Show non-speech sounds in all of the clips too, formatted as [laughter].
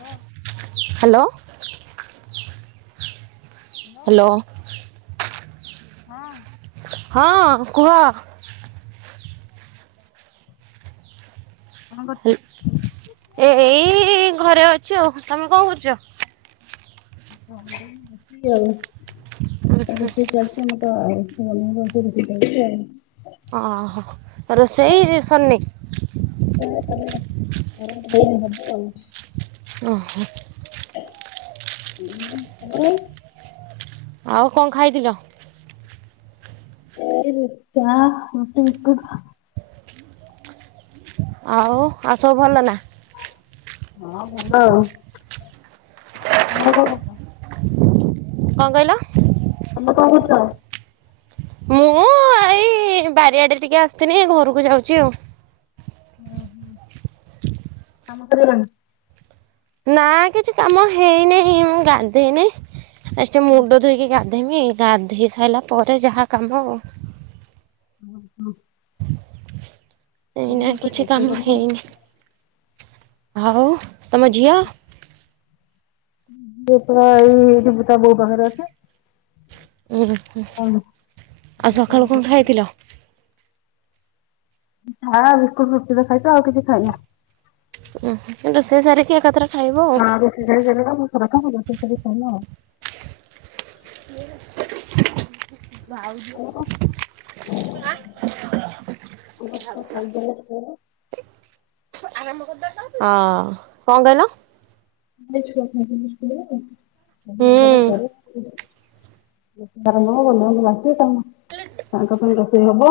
ଲୋ hello. Hello ହଁ। ହଁ କୁହ। କଣ କରୁଛ? ଏ ଏଇ ଘରେ ଅଛି ଆଉ। ତୋମେ କଣ କରୁଚ? [inaudible] ରୁଷେଇ ଆଉ ରୁଷେଇ ଚାଲ ତୋମେ ତ [unintelligible] ଶିଖଉଛି ଆଉ। ଓହୋ, ରୋଷେଇ ରେ ସରିନି? [unintelligible] ହବ ଆଉ। ଓହୋ। [inaudible] ତୋମେ ଆଉ କଣ ଖାଇଥିଲ? [unintelligible] ବି-ଚାହା ରୁଟି ବିସ୍କୁଟ୍। ଆଉ ଆଉ ସବୁ ଭଲ ନା? ହଁ ଭଲ, ତୋମର କଣ କରୁଛ? କଣ କହିଲ? ତୋମେ କଣ କରୁଛ? ମୁଁ ଏଇ ବାରିଆଡେ ଟିକେ ଆସିଥିନି ଘରକୁ ଯାଉଚି ଆଉ। ଓ ହଁ କାମ ସରିଗଲାଣି ନା? ନା କିଛି କାମ ହେଇନି। ମୁଁ ଗାଧେଇନି ଆ ଟିକେ ମୁଣ୍ଡ ଧୋଇକି ଗା ଧେଇମି, ଗାଧୋଇ ସାଇଲା ପରେ ଯାହା କାମ। ଅଁ, ହଁ। ଏଇନା କହିଲି କିଛି ରୋଷେଇ କାମ କରିବା। ହେଇନି। ଆଉ ତମ ଝିଅ [inaudible] ପୁଅ ପରା ଏଇ ଡୁଗୁ ତା ବୋଉ ପାଖରେ ଅଛି। ଆଚ୍ଛା, ଆଉ ସଖାଳୁ କଣ ଖାଇଥିଲ? ବିସ୍କୁଟ ଚା ବିସ୍କୁଟ ରୁଟି ତ ଖାଇଛି ଆଉ କିଛି ଖାଇନି। ଓ ହୋ ରୋଷେଇ ସାରିକି ଏକାଥରେ ଖାଇବ ଆଉ। ହଁ ରୋଷେଇ ସାରିକି [unintelligible] ସେ ସବୁ ସଇଲା। [inaudible] ଆଉ। ଭାଉଜ [inaudible] ବାପା ଖାଇଗଲେ ସେଉଠୁ ହଁ କଣ କହିଲ? [unintelligible] [unintelligible] ବନ୍ଧୁ ହୁଁ ବାନ୍ଧବ ଆସିବେ ତାଙ୍କ ପାଇଁ ରୋଷେଇ ହବ।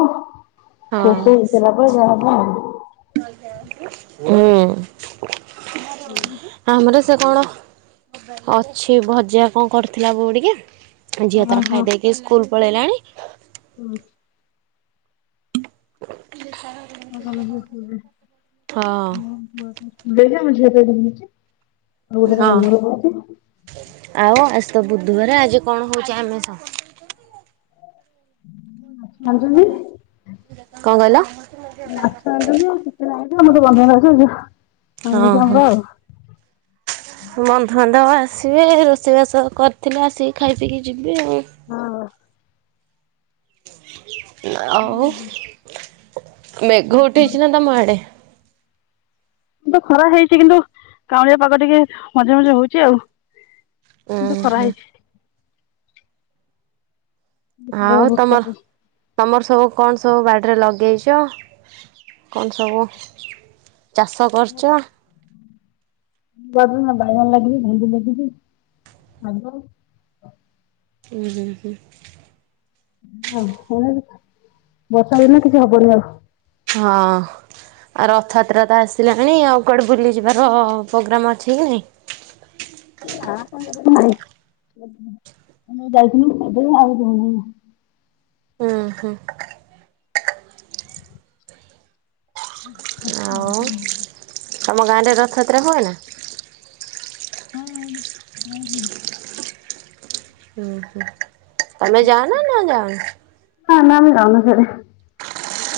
ହଁ ରୋଷେଇ ହେଇସାଇଲା ପରେ ଯାହା ହବ। ହୁଁ। ଆମର ସେ କଣ ଅଛି ଭଜା କଁ କରିଥିଲା ବୋଉ ଟିକେ ଝିଅ ଓହୋ ତାର ଖାଇଦେଇ ସିଏ ସ୍କୁଲ ପଳେଇଲାଣି। ହୁଁ। [unintelligible] ମୋ ସାନ ଝିଅ ସ୍କୁଲ୍ ଯିବ, ହଁ [unintelligible] ଦେଖେ ମୋ ଝିଅ ତତେ ଡୁଙ୍ଗୁଚି ହଁ। [unintelligible] ଆଉ ଆଜି ତ ବୁଧବାର ଆଜି କଣ ହଉଛି ଆମିଷ? ଆଣଚନ୍ତି। କଁ କହିଲ? ମାଛ ଆଣିଛନ୍ତି, ଆଉ ଚିକେନ [unintelligible] ହଁ ଆମିଷ ଆମର ହଁ। [inaudible] ବନ୍ଧୁବାନ୍ଧବ ଆସିବେ ରୋଷେଇବାସ କରିଥିଲେ ଆସିକି ଖାଇ ପିଇକି ଯିବେ ଆଉ। ହଁ। ଆଉ ମେଘ ଉଠେଇଛି ନା ତମ ଆଡେ? ତ ଖରା ହେଇଛି କିନ୍ତୁ କାଉଁଳିଆ ପାଗ ଟିକେ ମଝିରେ ମଝିରେ ହଉଛି ଆଉ। କିନ୍ତୁ ଉୁଁ ଖରା ହୁଁ ହେଇଛି। ଆଉ ତମର ବର୍ଷା ତମର ସବୁ କଣ ସବୁ ବାଡ଼ିରେ ଲଗେଇଛ କଣ ସବୁ ଚାଷ କରିଚ? [unintelligible] ବାଇଗଣ ଲାଗିଚି, ଭେଣ୍ଡି ଲାଗିଚି, ଶାଗ। ଉଁ ହୁଁ ହୁଁ। ଓ ହେ ବର୍ଷା ଦିନ କିଛି ହବନି ଆଉ। ହଁ। ଆ ରଥଯାତ୍ରା ତ ଆସିଲାଣି ଆଉ କୁଆଡ଼େ ବୁଲିଯିବାର ପ୍ରୋଗ୍ରାମ୍ ଅଛି କି ନାହିଁ? ନା ସେମତି କିଛି ନାହିଁ। [unintelligible] ଆଉ ଜିମିନି ଏଇନା। ହୁଁ ହୁଁ। ଶାସୁ ଆଉ [unintelligible] ତମ ଗାଁରେ ରଥଯାତ୍ରା ହୁଏ ନା? ହଁ [unintelligible] ହୁଏ। ହୁଁ ହୁଁ ତମେ ଯାଅ ନା ନା ଜାଅନି? ନାଁ ଆମେ ଆମେ ଯାଉନା ସିଆଡେ।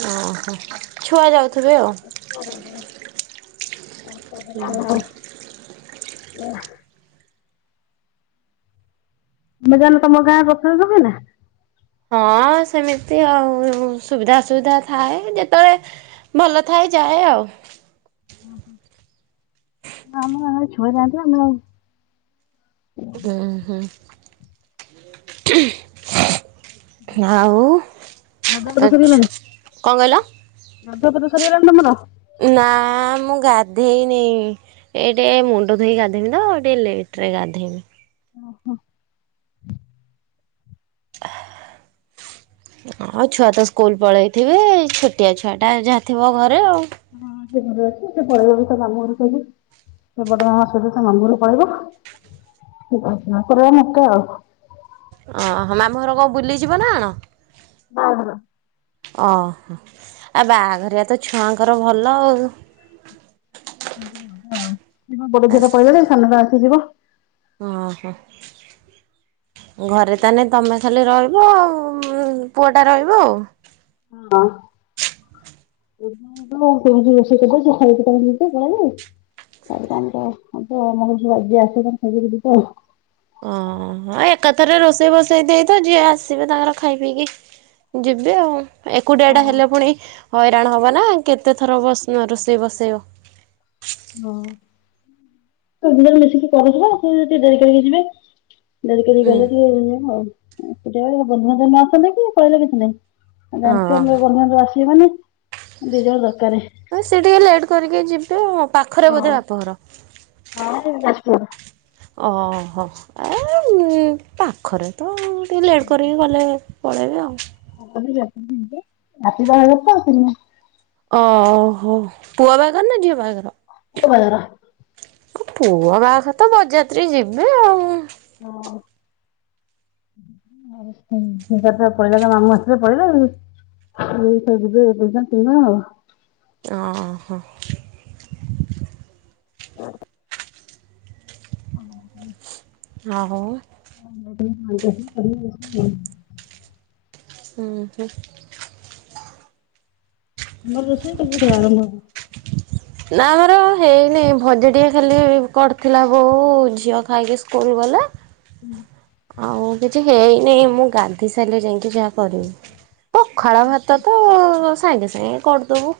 ଓହୋ ଛୁଆ ଯାଉଥିବେ ଆଉ। ଛୁଆ ଯାଉଚନ୍ତି [unintelligible] [unintelligible] ହଁ ସେମିତି ଆଉ ସୁବିଧା ଅସୁବିଧା ଥାଏ ଯେତେବେଳେ ଭଲ ଥାଏ ଯାଏ ଆଉ। ଓହୋ ଆମ ଆମର ଛୁଆ ଯାଆନ୍ତି ଆମେ ଆମେ ଆଉ ଉଁ ହୁଁ। ଆଉ ଗାଧୁଆ ପାଧୁଆ ଆଛା ସରିଗଲାଣି କଣ କହିଲ? [unintelligible] ସରିଗଲାଣି ତମର? ନା ମୁଁ ଗାଧେଇ ନେଇଁ। ଏ ଟେ ମୁଣ୍ଡ ଧୋଇ ଗାଧେଇମି ତ ଟିକେ ଲେଟ ରେ ଗାଧୋଇମି। ଓହୋ। ହ ଆଉ ଛୁଆ ତ ସ୍କୁଲ ପଳେଇଥିବେ ଛୋଟିଆ ଛୁଆଟା ଯାହା ଥିବ ଘରେ ଆଉ। ହଁ ସେ ଘରେ ଅଛି। ସେ ପଳେଇବ ବି ତା ମାମୁଁଘରକୁ ଆଜି। ସେ ବଡ଼ ମା ସହିତ ତା ମାମୁଁ ଘରକୁ ପଳେଇବ। ୟାଙ୍କର ମୁଁ ଏକା ଆଉ। ଓହୋ, ମାମୁଁ ଘର କଣ ବୁଲିଯିବ ନା କନ? ହଁ ହଁ। ଓହୋ, ଆଉ ବାହାଘରିଆ ତ ଛୁଆଙ୍କର ଭଲ ଆଉ। [unintelligible] ବଡ ଝିଅଟା ପଳେଇଗଲାଣି। ସାନଟା ଅଛି ଯିବ। ଅଁ ହଁ। ଘରେ ତାହେଲେ ତମେ ଖାଲି ରହିବ, ଆଉ ପୁଅଟା ରହିବ ଆଉ। ହଁ। ହଁ ହଁ ସେତ କହିଚି ରୋସେଇ କରଦବ ଖାଇଦେଇକି ତମେ ପଳେଇବ ଆଉ। ତାହାଲେ ତ ଆମର ହବ ଆମର ଯିଏ ଆଜି ଆସେ ଖାଇ ଦେଇକି ଯିବ ଆଉ। ଓହ ଏକାଥରେ ରୋଷେଇ ବସେଇ ଦେଇଥା, ଯିଏ ଆସିବେ ତାଙ୍କର ଖାଇ ପିଇକି ଯିବେ ଆଉ ଏକୁଟିଆଟା ହେଲେ ପୁଣି ହଇରାଣ ହବ ନା କେତେ ଥର ବସେଇବ ରୋଷେଇ ବସେଇବ। ହଁ ଦିଜଣ ମିଶିକି କରିଯିବା ସେ ଯଦି ଡେରି କରିକି ଯିବେ। ଦେରି କରିକି ହୁଁ ଗଲେ ଟିକେ ଏଇଆ ଆଉ। ବନ୍ଧୁବାନ୍ଧବ ନ ଆସନ୍ତେ କି ନ ହେଲେ କିଛି ନାହିଁ। ଜାଣିଚ ମୋ ହଁ ବନ୍ଧୁ ବାନ୍ଧବ ଆସିବେ ମାନେ ଦି ଜଣ ଦରକାର। ବାସ୍, ସେଏ ଟିକେ ଲେଟ୍ କରିକି ଯିବେ ଆଉ। ପାଖରେ ବୋଧେ ବାପଘର? ହଁ ଯାଜପୁର ଓହୋ ଏ ପାଖରେ ତ ଆଉ, ଟିକେ ଲେଟ୍ କରିକି ଗଲେ ପଳେଇବେ ଆଉ। [unintelligible] ଓହୋ। ପୁଅ ବାହାଘର ନା ଝିଅ ବାହାଘର? ପୁଅ ବାହାଘର। ପୁଅ ବାହାଘର ତ ବରଯାତ୍ରୀ ଯିବେ ଆଉ। ହଁ। ଓହୋ [unintelligible] ପଳେଇଲା ତା ମାମୁଁ ଆସିଲେ ପଳେଇଲା ଆଉ। ସିଏ ତ ଯିବେ, ଏକା ତୁମେ ଆଉ। ଓ ହୋ। [unintelligible] ହଁ। ଆଉ [unintelligible] ଉଁ ହୁଁ। ନ ରୋଷେଇ କେମିତି ଆରମ୍ଭ ହବ? ନା ଆମର ହେଇନି, ଭଜା ଟିକେ ଖାଲି କରିଥିଲା ବୋଉ। ଝିଅ ଖାଇକି ସ୍କୁଲ ଗଲା। ହୁଁ। ଆଉ କିଛି ହେଇନି ମୁଁ ଗାଧୋଇ ସାଇଲେ ଯାଇକି ଯାହା କରିବି। ପଖାଳ ଭାତ କୁ ସାଙ୍ଗେ ସାଙ୍ଗେ କରୁଦବୁ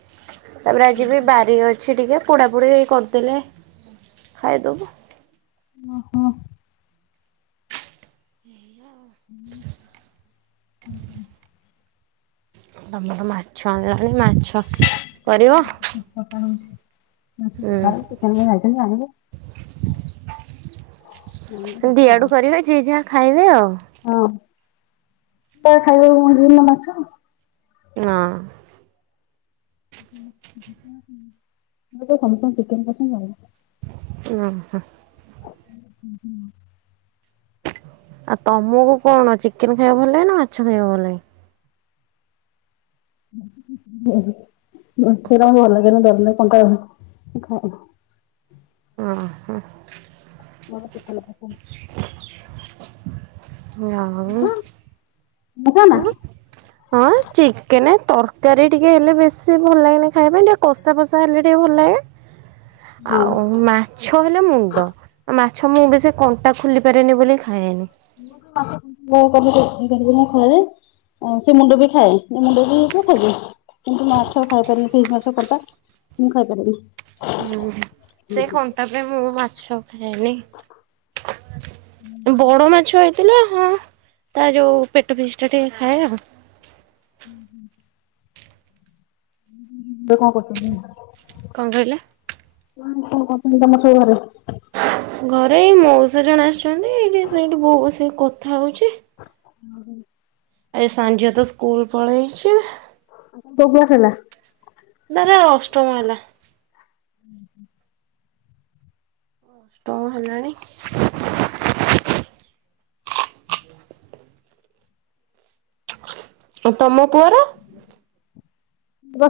ତାପରେ ଆଜି ବି ବାରି ଅଛି। କିଛି ଟିକେ ପୋଡ଼ାପୋଡ଼ି କରିଦେଲେ ଖାଇଦବୁ। ଅ ହଁ। ଏଇଆ ଆଉ। ଉଁ ହୁଁ ହୁଁ। ତମର ମାଛ ଆଣିଲନି ମାଛ କରିବ। [inaudible] ହୁଁ ସିଏ ତାଙ୍କର ଯାଇଛନ୍ତି ଆଣିବେ। ହୁଁ ହୁଁ। ଦିଆଡୁ କରିବେ ଯିଏ ଯାହା ଖାଇବେ ଆଉ। ହଁ ତ ଖାଇବେ [inaudible] ମାଛ। ନାଁ। [inaudible] ଚିକେନ ପସନ୍ଦ ଆଉ। ନୁହଁ। ଉଁ ହୁଁ। ଆଉ ତମକୁ କଣ ଚିକେନ ଖାଇବାକୁ ଭଲ ନା ମାଛ ଖାଇବାକୁ ଭଲ ଲାଗେ। ସେ ମାଛ ଖାଇବାକୁ ଭଲ ଲାଗେନି ଡରଲାଗେ କଣ୍ଟା ଡରଲାଗେ ମୁଁ ଖାଏନି। ଅଁ ହଁ। ମୋର ଚିକେନ ପସନ୍ଦ। ଆଉ। ଦେଖିବୁ ଏଇନା। ହଁ ଚିକେନ ତରକାରୀ ଟିକେ ହେଲେ ବେଶୀ ଭଲ ଲାଗେନି ଖାଇବା ପାଇଁ ଟିକେ କଷା ଫଷା ହେଲେ ଟିକେ ଭଲ ଲାଗେ। ଆଉ ମାଛ ହେଲେ ମୁଣ୍ଡ ମାଛ ଆଛା ମୁଁ ବି ସେ କଣ୍ଟା ଖୋଲି ପାରାରେନି ବୋଲି ଖାଏନି। [inaudible] ସେ ମୁଣ୍ଡ ବି ଖାଏ ସେ ମୁଣ୍ଡ ବି ଖାଇବି କିନ୍ତୁ ମାଛ ଖାଇପାରେନି ପିସ ମାଛ କଣ୍ଟା। ମୁଁ ଖାଇପାରେନି। ହୁଁ ସେ କଣ୍ଟା ପାଇଁ ମୁଁ ମାଛ ଖାଏନି ବଡ ମାଛ ଏ ଥିଲା ହଁ ତା ଯୋଉ ପେଟ ପିସ ଟା ଟିକେ ଖାଏ ଆଉ। ହୁଁ ହୁଁ। ତୁ କଣ କହୁଚୁ। କଣ କହିଲା। କଣ କଣ କରୁଛନ୍ତି ତମ ସବୁ ଘରେ। ଘରେ ଏଇ ମଉସ ଜଣେ ଆସିଛନ୍ତି ଏଇଠି ସେଇଠି ବୋଉ ବସିକି କଥା ହଉଛି। ଉଁ ହୁଁ। ଆ ସାନ ଝିଅ ତ ସ୍କୁଲ ପଳେଇଛି। ଆଉ ତମ କୋଉ କ୍ଲାସ ହେଲା। ତାର ଅଷ୍ଟମ ହେଲା। ଉଁ ହୁଁ। ଅଷ୍ଟମ ହେଲାଣି। ଆଉ ତମ ପୁଅର।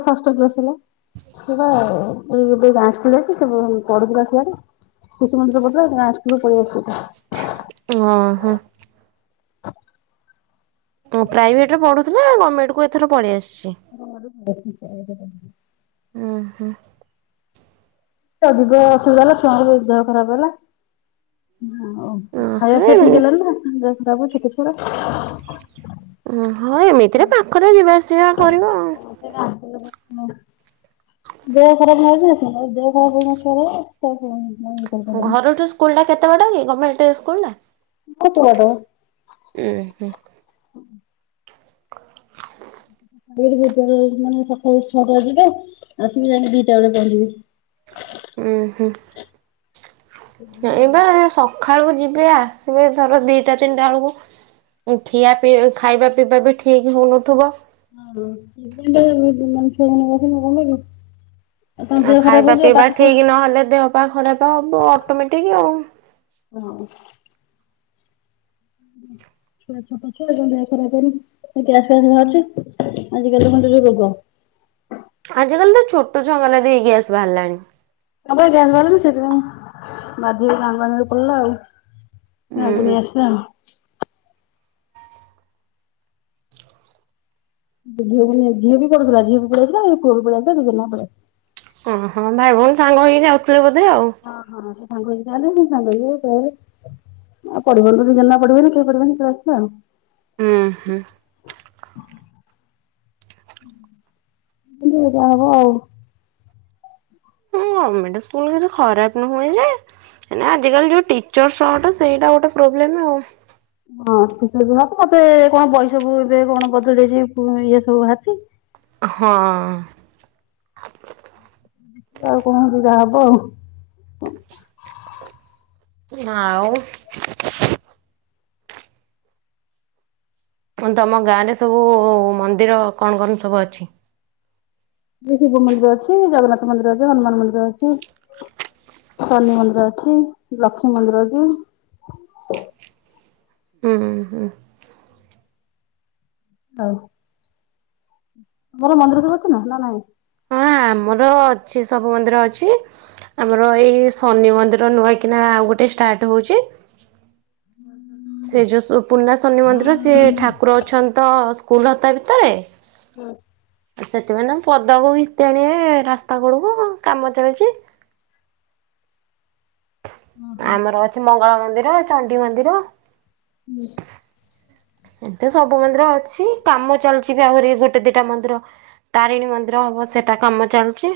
ଷଷ୍ଠ କ୍ଲାସ ହେଲା। ଏବେ ଗାଁ ସ୍କୁଲ ଆସିଛି ସେ ପଢୁ ଥିଲା ସିଆଡେ। କିଛି ମିର ପଁ ସ୍କୁଲୁ ପଢେଇ ଆସ [unintelligible] ଅ ହଁ। ତ ପ୍ରାଇଭେଟ୍ରରେ ପଢ଼ୁଥିଲା ଗର୍ଣ୍ଣମେଣ୍ଟକୁ ଏଥର ପଳିଆସିଛି। ହ [unintelligible] ଉହୁଁ। ସବୁ ଗ ଅସୁବିଧା ହେଲା ଛୁଆର ବି ଦେହ ଖରାପ ହେଲା ଓ ଖାଇବା ଓହୋ ପିଇବା ଠିକହେଲାନି [unintelligible] ଛୋଟ ଛୁଆ ଟା। ହଁ ଏମିତିରେ ପାଖରେ ଯିବା ଆସିବା କରିବ ଆଉ। କେ [unintelligible] ଦେହ ଖରାପ ନ ଦେହ ଖରାପ ହଇନଥିବ [unintelligible] ଘରଠୁ ସ୍କୁଲୁଟା କେତେ ବାଟା କି ଗମେଣ୍ଟ ସ୍କୁଲୁଟା? ଅଳ୍ପ ବାଟ। ଉ ହୁଁ। [unintelligible] ସକାଳ ଛଅଟା ଯିବେ ଆସିବି ଯାଇକି ଦିଟା ବେଳେ ପହଞ୍ଚିବି। ଉହୁଁ। ହେଇ ବା ସକାଳୁ ଯିବେ ଆସିବେ ଧର ଦିଇଟା ତିନିଟା ବେଳକୁ। ଏ ଠିଆ ପିଇ ଖାଇବା ପିଇବା ବି ଠିକ୍ ହଉନଥିବ। ହଁେ ଛଅ ଦିନ [unintelligible] ଆଉ ଖାଇବା ପିଇବା ପଢ ଠିକ ନହେଲେ ଦେହ ପା ଖରାପ ହବ ଅଟୋମେଟିକ ଆଉ। ହଁ। ହୁଁ। ଛୁଆ ଛୋଟ ଛୁଆ ଦେହ ଖରାପ କରି ଗ୍ୟାସ ଫ୍ୟାସ ବାହାରୁଛି ଆଜିକାଲି ଖଣ୍ଡ ଯୋଉ ରୋଗ ଆଜିକାଲି ତ ଛୋଟ ଛୁଆଙ୍କର ବି ଗ୍ୟାସ୍ ବାହାରିଲାଣି। ତା ଗ୍ୟା ବାହାରନି ସେଥିପାଇଁ ବାଧିକ କାଙ୍ଗଙ୍ଗରେ ପଡିଲା ଆଉ [unintelligible] ଉଁ ନାକୁୁନି ଆସ ଆ [unintelligible] ଝିଅ ବି ଝିଅ ବି ପଢ଼ୁଥିଲା ଝିଅ ବି ପଳିଆସିଲା ଏଇ ପୁଅ ବି ପଳିଆସିଲ ଦିଜଣ ଯାଙ୍କ ପଳିଆସିଲେ। କହୋ ଭାଇ ଭଉଣୀ ସାଙ୍ଗ ହେଇକି ଯାଉଥିଲେ ବୋଧେ ଆଉ। ହଁ ହଁ ସେ ସାଙ୍ଗ ହେଇକି ଯାଆନ୍ତି ପୁଣି ସାଙ୍ଗ ହେଇକି ଆଉ ପଢିବନି ତ ଦି ଜଣ ଯାକ ପଢିବେନି କେହି ପଢିବନି [unintelligible] ଉ ହୁଁ। ଯାହା ହବ ଆଉ ଗମେଣ୍ଟ ସ୍କୁଲ କିଛି ଖରାପ ନୁହଁ ଯେ ହେଲେ ଆଜିକାଲି ଯୋଉଁ ଟିଚର ସର୍ଟ ସେଇଟା ଗୋଟେ ପ୍ରୋବ୍ଲେମ୍ ଆଉ ହଁ ମତେ କଣ ପାଇଶା ବୁ ଏବେ କଣ ବଦଳି ଯାଇଛି ଇଏ ସବୁ ବାହାରିଛି [unintelligible] ହଁ। ଆଉ କଣ ଯେ ଯାହା ହବ ଆଉ। ଆଉ ଫୁଣି ତମ ଗାଁ ରେ ସବୁ ମନ୍ଦିର କଣ କଣ ସବୁ ଅଛି? ଶିବ ମନ୍ଦିର ଅଛି ଜଗନ୍ନାଥ ମନ୍ଦିର ଅଛି ହନୁମାନ ମନ୍ଦିର ଅଛି। ଶନି ମନ୍ଦିର ଅଛି ଲକ୍ଷ୍ମୀ ମନ୍ଦିର ଅଛି। ହୁଁ ହୁଁ। ହଉ [unintelligible] ତମର ମନ୍ଦିର ସବୁ ଆଛି ନା ନା ନାଇଁ? ହଁ ଆମର ଅଛି ସବୁ ମନ୍ଦିର ଅଛି। ଆମର ଏଇ ଶନି ମନ୍ଦିର ନୂଆ କିନା ଆଉ ଗୋଟେ ଷ୍ଟାର୍ଟ ହୋଉଚି। ସେ ଯୋ ପୂର୍ଣା ଶନି ମନ୍ଦିର ସେ ଠାକୁର ଅଛନ୍ତି ତ ସ୍କୁଲ ହତା ଭିତରେ ହୁଁ। ସେଥିପାଇଁ ତାଙ୍କୁ ପଦାକୁ ଘିତୀ ଆଣିବେ ରାସ୍ତା କଡକୁ କାମ ଚାଲଚି। ଆମର ଅଛି ମଙ୍ଗଳା ମନ୍ଦିର ଚଣ୍ଡି ମନ୍ଦିର। ହୁଁ। ଏତେ ସବୁ ମନ୍ଦିର ଅଛି କାମ ଚାଲଚି ବି ଆହୁରି ଗୋଟେ ଦିଟା ମନ୍ଦିର। ତାରିଣୀ ମନ୍ଦିର ହବ ସେଟା କାମ ଚାଲୁଚି।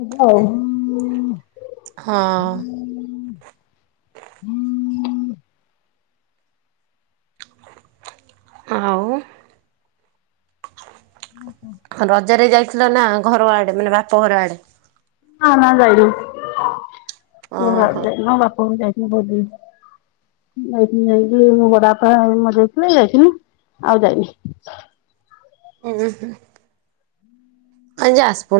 ହବ ଆଉ। ହଁ। ଆଉ ଓହୋ। ହ ରଜରେ ଯାଇଥିଲ ନା ଘର ଆଡେ ମାନେ ବାପ ଘର ଆଡେ? ନା ନା ଯାଇନୁ ଘର ଓହୋ। ଆଡେ ଯାଇନୁ, ବାପ ଘରକୁ ଯାଇଥିନି ବହୁତ୍ ଦିନ ଯାଇଥିନି ଯାଇକି ମୋ ବଡାପା ମରଜାଇଥିଲେ ଯାଇଥିନି ଆଉ ଯାଇନି। [unintelligible] ଆ ଯାସପୁର